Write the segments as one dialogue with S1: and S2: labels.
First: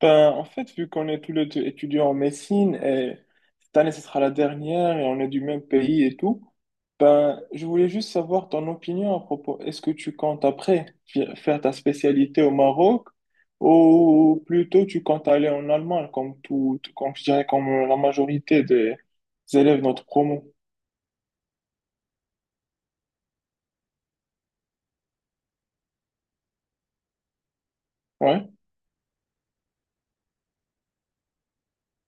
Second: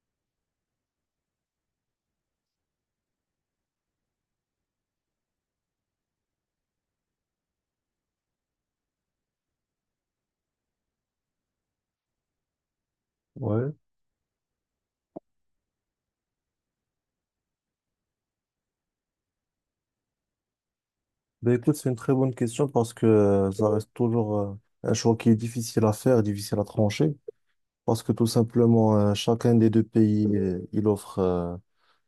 S1: Ben, en fait, vu qu'on est tous les deux étudiants en médecine et cette année, ce sera la dernière et on est du même pays et tout, ben, je voulais juste savoir ton opinion à propos. Est-ce que tu comptes après faire ta spécialité au Maroc
S2: Ouais.
S1: ou plutôt tu comptes aller en Allemagne comme comme je dirais, comme la majorité des élèves de notre promo?
S2: Ben écoute, c'est une très bonne question parce que ça reste toujours un choix qui est difficile à faire, difficile à trancher, parce que tout
S1: Ouais,
S2: simplement, chacun des deux pays, il offre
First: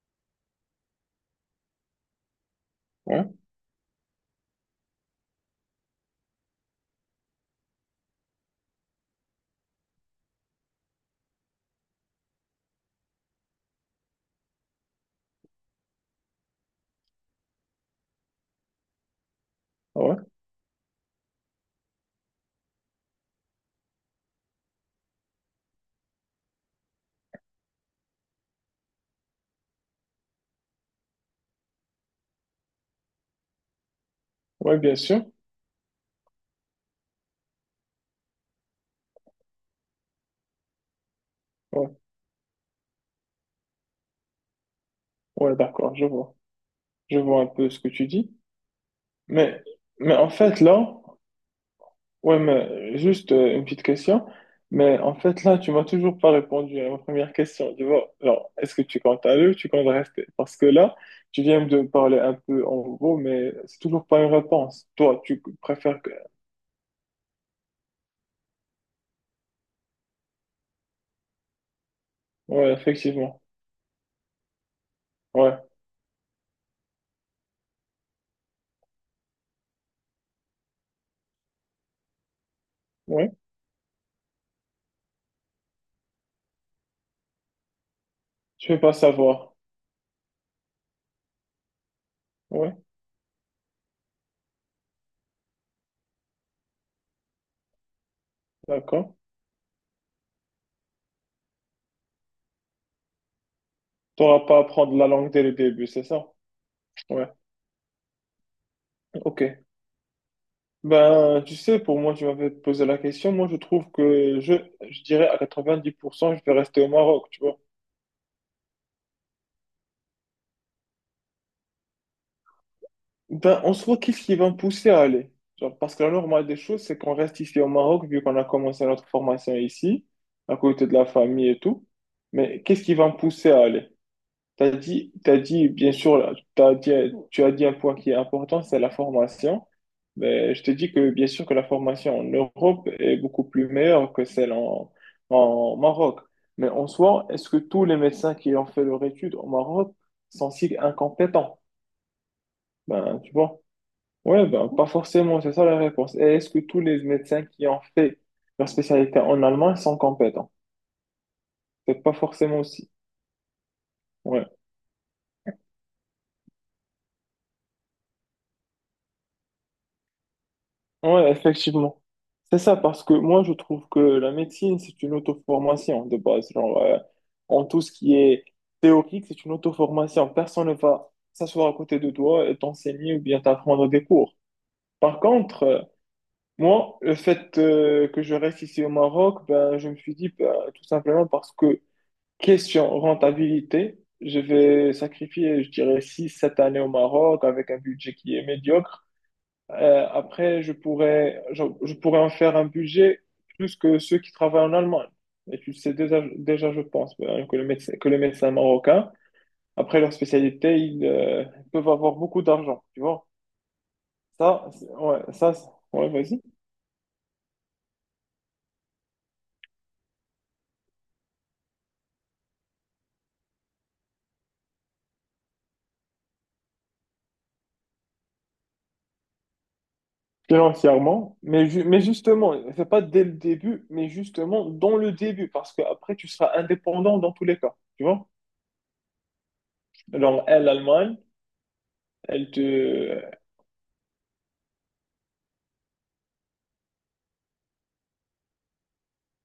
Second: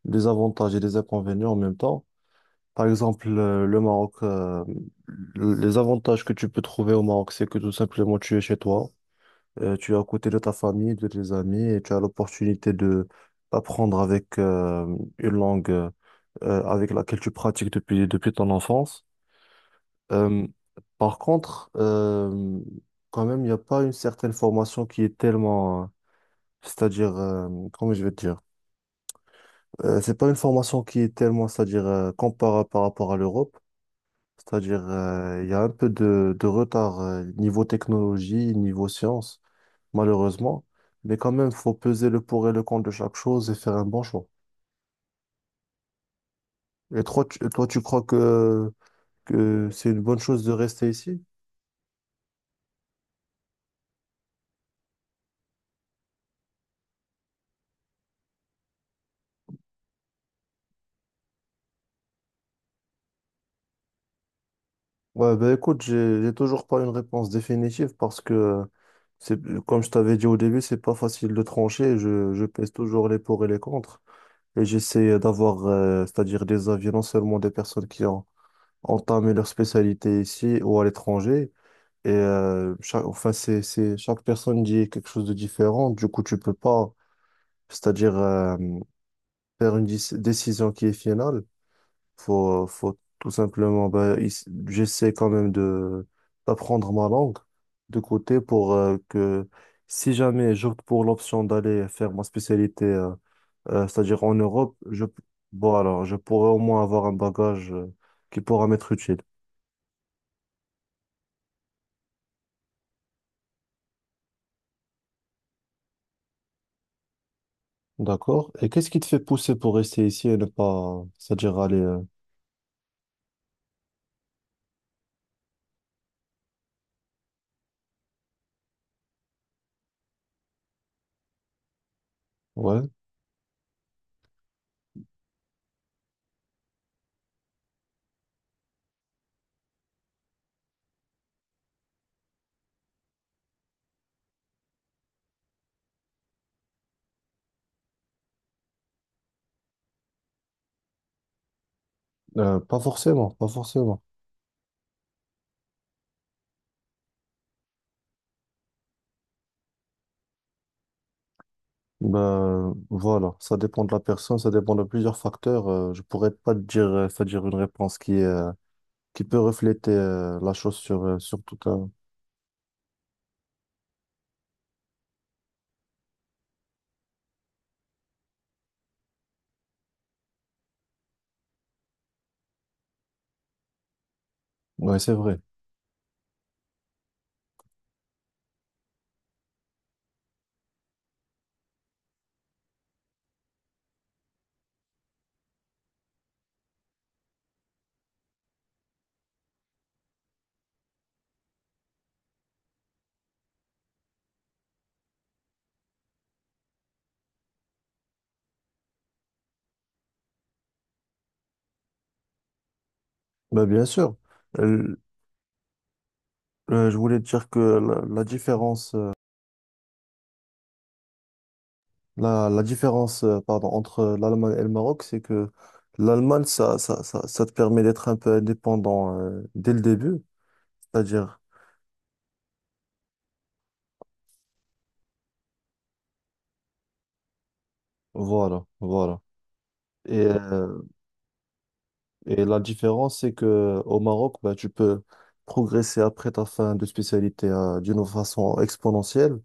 S2: des avantages et des inconvénients en même temps. Par exemple,
S1: ouais,
S2: le Maroc, les avantages que tu peux trouver au Maroc, c'est que tout simplement, tu es chez toi, tu es à côté de ta famille, de tes amis, et tu as l'opportunité de d'apprendre avec une langue avec laquelle tu pratiques depuis ton enfance.
S1: ouais,
S2: Euh, par contre, quand même, il n'y a pas une certaine formation qui est tellement, c'est-à-dire, comment je vais te dire. C'est pas une formation qui est tellement, c'est-à-dire, comparable par rapport à l'Europe,
S1: ouais,
S2: c'est-à-dire,
S1: bien sûr.
S2: il y a un peu de retard, niveau technologie, niveau science, malheureusement, mais quand même, il faut
S1: Ouais,
S2: peser le pour et le contre de chaque chose et faire un bon choix.
S1: ouais, d'accord, je vois.
S2: Et
S1: Je
S2: toi, tu,
S1: vois un
S2: toi,
S1: peu ce
S2: tu
S1: que
S2: crois
S1: tu dis.
S2: que,
S1: Mais,
S2: que c'est une
S1: mais
S2: bonne
S1: en
S2: chose de
S1: fait,
S2: rester
S1: là,
S2: ici?
S1: ouais, mais juste une petite question. Mais en fait, là, tu m'as toujours pas répondu à ma première question. Tu vois, alors, est-ce que tu comptes aller ou tu comptes rester? Parce que là, tu viens de me parler un peu en gros, mais c'est toujours pas une réponse. Toi,
S2: Ouais,
S1: tu
S2: bah écoute,
S1: préfères que.
S2: j'ai toujours pas une réponse définitive parce que c'est comme je t'avais dit au début, c'est pas facile de trancher. Je pèse
S1: Ouais,
S2: toujours les
S1: effectivement.
S2: pour et les contre. Et j'essaie
S1: Ouais,
S2: d'avoir, c'est-à-dire des avis non seulement des personnes qui ont entamé leur spécialité ici ou à l'étranger. Et chaque, enfin,
S1: ouais.
S2: chaque personne dit quelque chose de différent. Du coup, tu peux pas, c'est-à-dire
S1: Tu veux pas savoir.
S2: faire une décision qui est finale. Faut,
S1: Ouais,
S2: faut tout simplement, ben, j'essaie quand même de d'apprendre ma langue de côté pour
S1: d'accord.
S2: que si jamais j'opte pour l'option d'aller faire ma spécialité, c'est-à-dire en
S1: T'auras pas à
S2: Europe,
S1: prendre la langue dès le
S2: bon,
S1: début, c'est
S2: alors, je
S1: ça?
S2: pourrais au moins avoir un
S1: Ouais,
S2: bagage qui pourra m'être utile.
S1: ok. Ben, tu sais, pour moi, tu m'avais posé la question. Moi, je trouve que je dirais à 90% je vais rester au Maroc, tu vois.
S2: D'accord. Et qu'est-ce qui te fait pousser pour rester ici et ne pas, c'est-à-dire aller,
S1: Ben, en soi, qu'est-ce qui va me pousser à aller? Genre, parce que la normale des choses, c'est qu'on reste ici au Maroc, vu qu'on a commencé notre formation ici, à côté de la famille et tout. Mais
S2: ouais,
S1: qu'est-ce qui va me pousser à aller? Bien sûr, là, tu as dit un point qui est important, c'est la formation. Mais je te dis que, bien sûr, que la formation en Europe est beaucoup plus meilleure que celle en Maroc. Mais en soi, est-ce que tous les médecins qui ont fait leur étude au Maroc sont si incompétents?
S2: pas
S1: Ben,
S2: forcément,
S1: tu
S2: pas
S1: vois.
S2: forcément.
S1: Ouais, ben, pas forcément, c'est ça la réponse. Et est-ce que tous les médecins qui ont fait leur spécialité en allemand sont compétents? C'est pas forcément
S2: Ben,
S1: aussi.
S2: voilà, ça dépend de la personne,
S1: Ouais,
S2: ça dépend de plusieurs facteurs. Je pourrais pas te dire, c'est-à-dire une réponse qui peut refléter la chose sur, euh,
S1: ouais,
S2: sur tout un.
S1: effectivement. C'est ça, parce que moi, je trouve que la médecine, c'est une auto-formation de base. Genre, en tout ce qui est théorique, c'est une auto-formation. Personne ne va s'asseoir à côté de toi et t'enseigner ou bien t'apprendre des cours.
S2: Ouais, c'est
S1: Par
S2: vrai.
S1: contre, moi, le fait que je reste ici au Maroc, ben, je me suis dit, ben, tout simplement parce que question rentabilité, je vais sacrifier, je dirais, six, sept années au Maroc avec un budget qui est médiocre. Après, je pourrais en faire un budget plus que ceux qui travaillent en Allemagne. Et tu le sais déjà, déjà je pense, hein, que les médecins marocains, après leur spécialité, ils peuvent avoir beaucoup d'argent, tu vois.
S2: Ben, bien sûr. Euh,
S1: Ouais, ouais, vas-y.
S2: je voulais te dire que la différence, la différence, pardon, entre l'Allemagne et le Maroc, c'est que l'Allemagne, ça te permet d'être un peu indépendant dès le début.
S1: Financièrement,
S2: C'est-à-dire,
S1: mais justement, c'est pas dès le début, mais justement dans le début, parce que après tu seras indépendant dans tous les cas, tu vois?
S2: voilà, voilà. Et ouais.
S1: Genre, elle, l'Allemagne,
S2: Et
S1: elle
S2: la différence,
S1: te...
S2: c'est que au Maroc, bah, tu peux progresser après ta fin de spécialité d'une façon exponentielle,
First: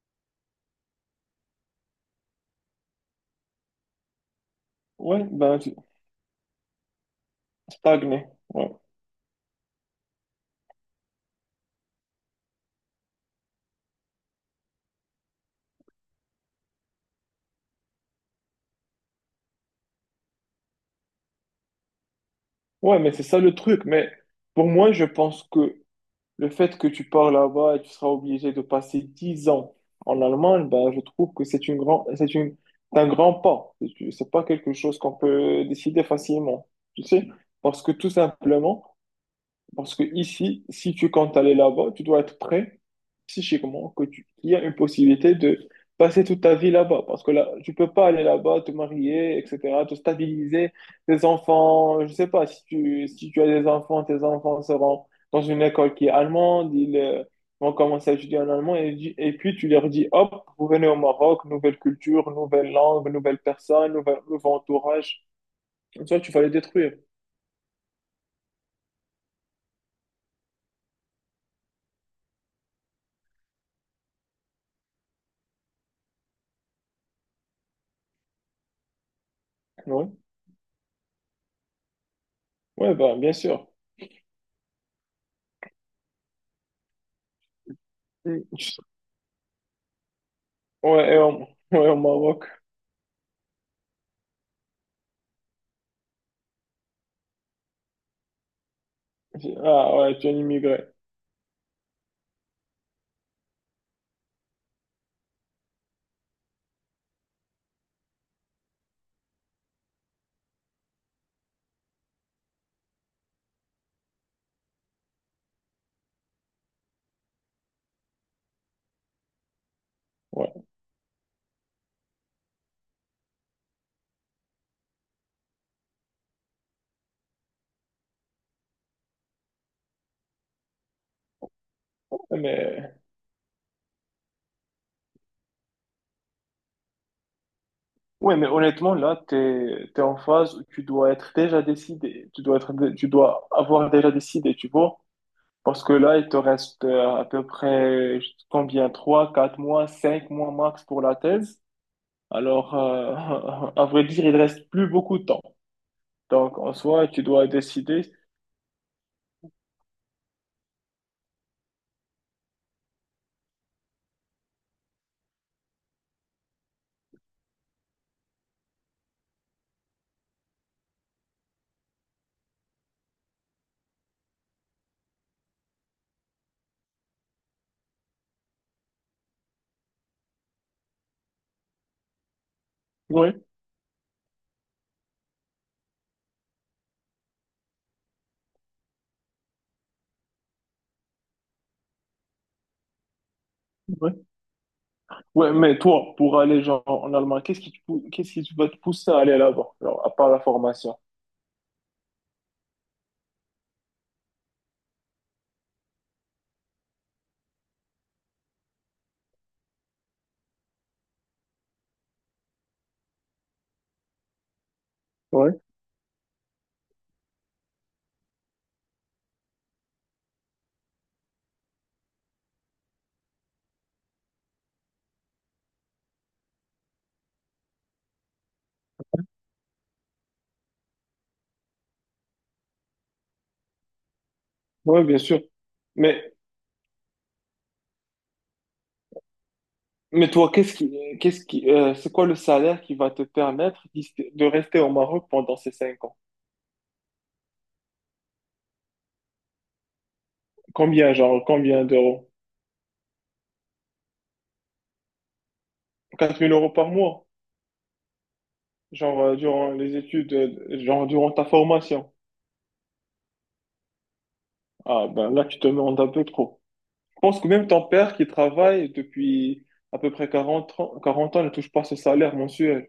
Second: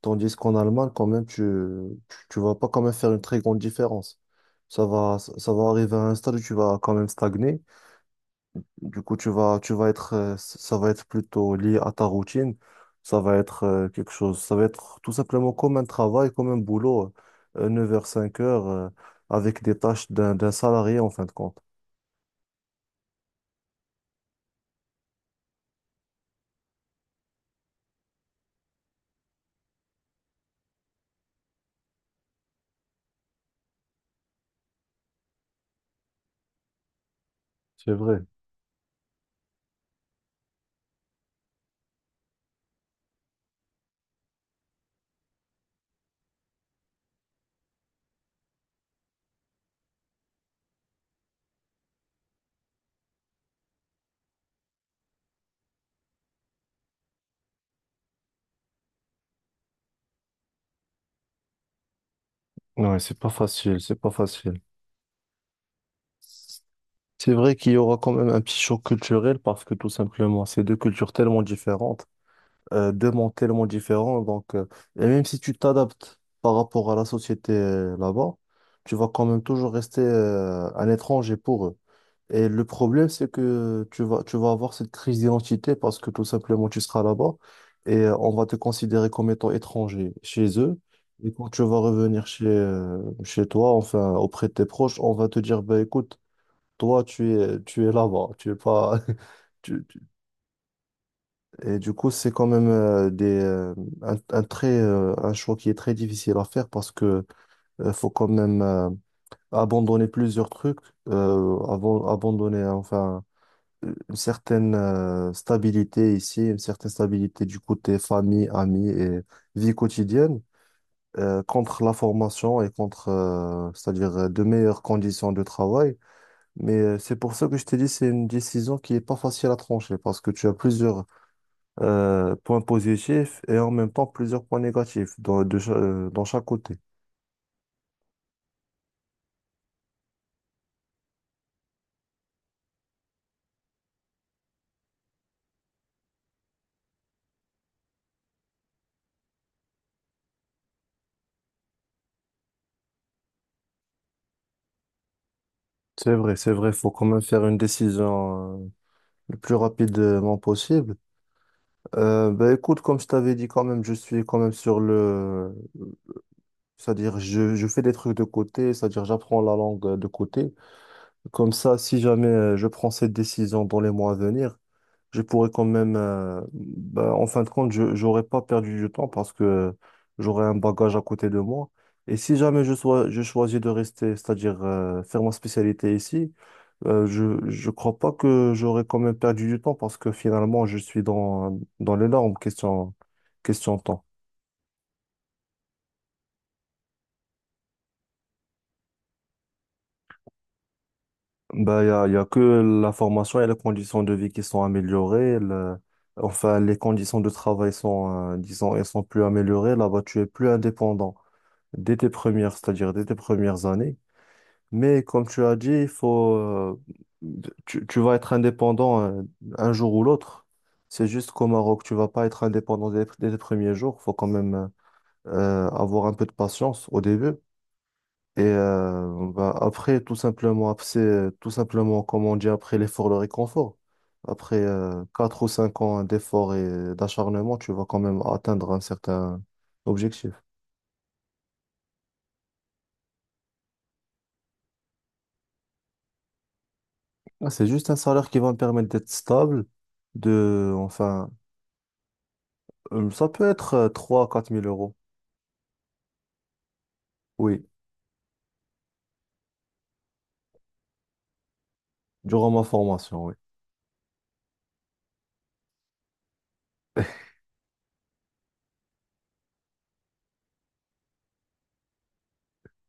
S2: tandis qu'en Allemagne, quand même, vas pas quand même faire une très grande différence. Ça va,
S1: Ouais,
S2: ça va arriver à un stade où tu vas quand même stagner.
S1: stagner. Ouais.
S2: Du coup, tu vas être, ça va être plutôt lié à ta routine. Ça va être quelque chose, ça va être tout simplement comme un travail, comme un boulot, neuf heures cinq heures avec des tâches d'un salarié en fin de compte.
S1: Ouais, mais c'est ça le truc. Mais pour moi, je pense que le fait que tu pars là-bas et tu seras obligé de passer 10 ans en Allemagne, ben, je trouve que c'est un grand pas. C'est pas quelque chose qu'on peut décider facilement, tu sais? Parce que
S2: C'est
S1: tout
S2: vrai.
S1: simplement, parce que ici, si tu comptes aller là-bas, tu dois être prêt psychiquement qu'il y a une possibilité de passer toute ta vie là-bas. Parce que là, tu peux pas aller là-bas, te marier, etc., te stabiliser, tes enfants, je sais pas, si tu as des enfants, tes enfants seront dans une école qui est allemande, ils vont commencer à étudier en allemand et puis tu leur dis, hop, vous venez au Maroc, nouvelle culture, nouvelle
S2: Ouais,
S1: langue,
S2: c'est pas
S1: nouvelle
S2: facile,
S1: personne,
S2: c'est pas facile.
S1: nouveau entourage. Comme ça, tu vas les détruire.
S2: C'est vrai qu'il y aura quand même un petit choc culturel parce que tout simplement, c'est deux cultures tellement différentes, deux mondes tellement différents. Donc, et même si tu t'adaptes par rapport à la société là-bas, tu vas quand même toujours rester
S1: Ouais,
S2: un étranger pour eux. Et le
S1: ouais
S2: problème,
S1: bah,
S2: c'est
S1: bien sûr.
S2: que tu vas avoir cette crise d'identité parce que tout simplement, tu seras là-bas et on
S1: Mm.
S2: va te
S1: Tu
S2: considérer comme étant étranger chez eux.
S1: ouais, et
S2: Et
S1: au,
S2: quand tu vas
S1: ouais, au
S2: revenir
S1: Maroc.
S2: chez toi, enfin, auprès de tes proches, on va te dire, bah, écoute, toi, tu es là-bas, tu es pas... tu-
S1: Ah
S2: tu-
S1: ouais, tu es un immigré.
S2: Et du coup, c'est quand même des, un très, un choix qui est très difficile à faire parce que faut quand même abandonner plusieurs trucs, avant, abandonner, enfin une certaine stabilité ici, une certaine stabilité du côté famille, amis et vie quotidienne,
S1: Ouais,
S2: contre la formation et contre, c'est-à-dire de meilleures conditions de travail. Mais c'est pour ça que je t'ai dit, c'est une décision qui est pas facile à trancher parce que tu as plusieurs points
S1: mais,
S2: positifs et en même temps plusieurs points négatifs dans chaque côté.
S1: ouais, mais honnêtement, là, t'es en phase où tu dois être déjà décidé. Tu dois avoir déjà décidé, tu vois. Parce que là, il te reste à peu près combien? Trois, 4 mois, 5 mois max pour la thèse. Alors, à vrai dire, il reste plus beaucoup de temps.
S2: C'est
S1: Donc,
S2: vrai,
S1: en
S2: faut quand
S1: soi,
S2: même
S1: tu
S2: faire
S1: dois
S2: une
S1: décider.
S2: décision le plus rapidement possible. Bah écoute, comme je t'avais dit quand même, je suis quand même sur le... C'est-à-dire, je fais des trucs de côté, c'est-à-dire j'apprends la langue de côté. Comme ça, si jamais je prends cette décision dans les mois à venir, je pourrais quand même... bah, en fin de compte, je j'aurais pas perdu du temps parce que j'aurais un bagage à côté de moi. Et si jamais je
S1: Oui,
S2: choisis de rester, c'est-à-dire faire ma spécialité ici, je crois pas que j'aurais quand même perdu du temps parce que finalement je suis dans les normes question temps.
S1: oui. Ouais, mais toi, pour aller genre en Allemagne, qu'est-ce qui te va te pousser à aller là-bas, genre, à part la formation?
S2: Bah il y a que la formation et les conditions de vie qui sont améliorées. Enfin les conditions de travail sont disons elles sont plus améliorées. Là-bas tu es plus indépendant dès tes premières c'est-à-dire dès tes premières années. Mais comme tu
S1: Oui,
S2: as dit il faut tu vas être indépendant un jour ou l'autre. C'est juste qu'au Maroc, tu vas pas être indépendant dès les premiers jours. Faut quand même, avoir un peu de patience au début. Et bah, après, tout simplement, après, c'est tout simplement, comme on dit, après l'effort, le réconfort. Après
S1: ouais, ouais, bien sûr.
S2: quatre ou 5 ans
S1: Mais
S2: d'effort et d'acharnement, tu vas quand même atteindre un certain
S1: Mais
S2: objectif.
S1: toi, qu'est-ce qui, c'est quoi le salaire qui va de rester au Maroc pendant ces 5 ans?
S2: Ah, c'est juste un salaire qui va me permettre d'être stable,
S1: Combien,
S2: enfin,
S1: genre, combien d'euros?
S2: ça peut être trois quatre mille euros,
S1: Quatre mille euros par mois,
S2: oui,
S1: genre, durant les études, genre, durant ta formation.
S2: durant ma formation, oui.
S1: Ah, ben là, tu te demandes un peu trop. Je pense que même ton père qui travaille depuis à peu près 40 ans, 40 ans ne touche pas ce salaire mensuel.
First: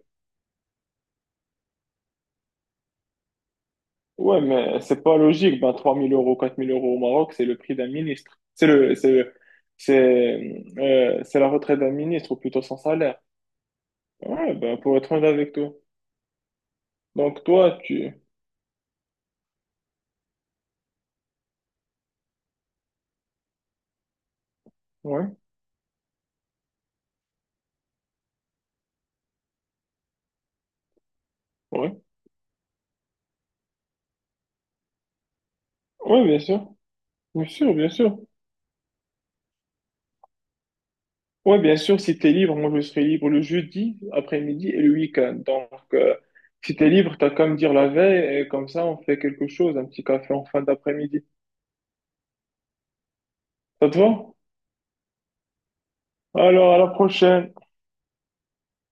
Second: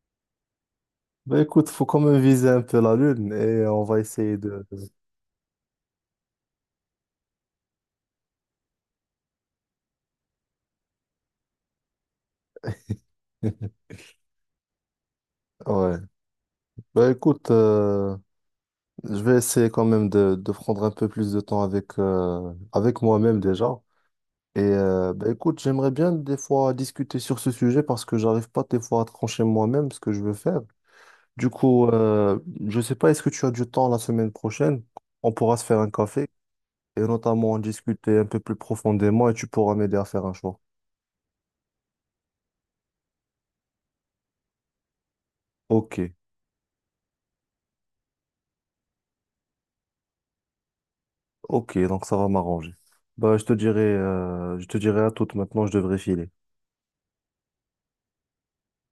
S2: Bah écoute, faut quand même viser un peu la lune et on va essayer
S1: Ouais,
S2: de...
S1: mais c'est pas logique. Ben, 3 000 euros, 4 000 euros au Maroc, c'est le prix d'un ministre. C'est la retraite d'un ministre, ou plutôt son salaire. Ouais, ben, pour être honnête avec toi.
S2: Ouais. Bah
S1: Donc,
S2: écoute,
S1: toi, tu.
S2: je vais essayer quand même de prendre un peu plus de temps avec, avec moi-même déjà. Et bah,
S1: Ouais,
S2: écoute, j'aimerais bien des fois discuter sur ce sujet parce que j'arrive pas des fois à trancher moi-même ce que je veux faire. Du coup,
S1: ouais.
S2: je sais pas, est-ce que tu as du temps la semaine prochaine? On pourra se faire un
S1: Ouais,
S2: café
S1: bien sûr.
S2: et
S1: Bien
S2: notamment en
S1: sûr, bien
S2: discuter
S1: sûr.
S2: un peu plus profondément et tu pourras m'aider à faire un choix.
S1: Ouais, bien sûr, si t'es libre, moi, je serai libre le jeudi, après-midi et le week-end. Donc,
S2: Ok,
S1: si t'es libre, t'as qu'à me dire la veille et comme ça, on fait quelque chose, un petit café en fin d'après-midi.
S2: ok, donc ça va m'arranger. Bah, je te dirai,
S1: Ça te va?
S2: je te dirai à toute maintenant, je devrais filer.
S1: Alors, à la prochaine.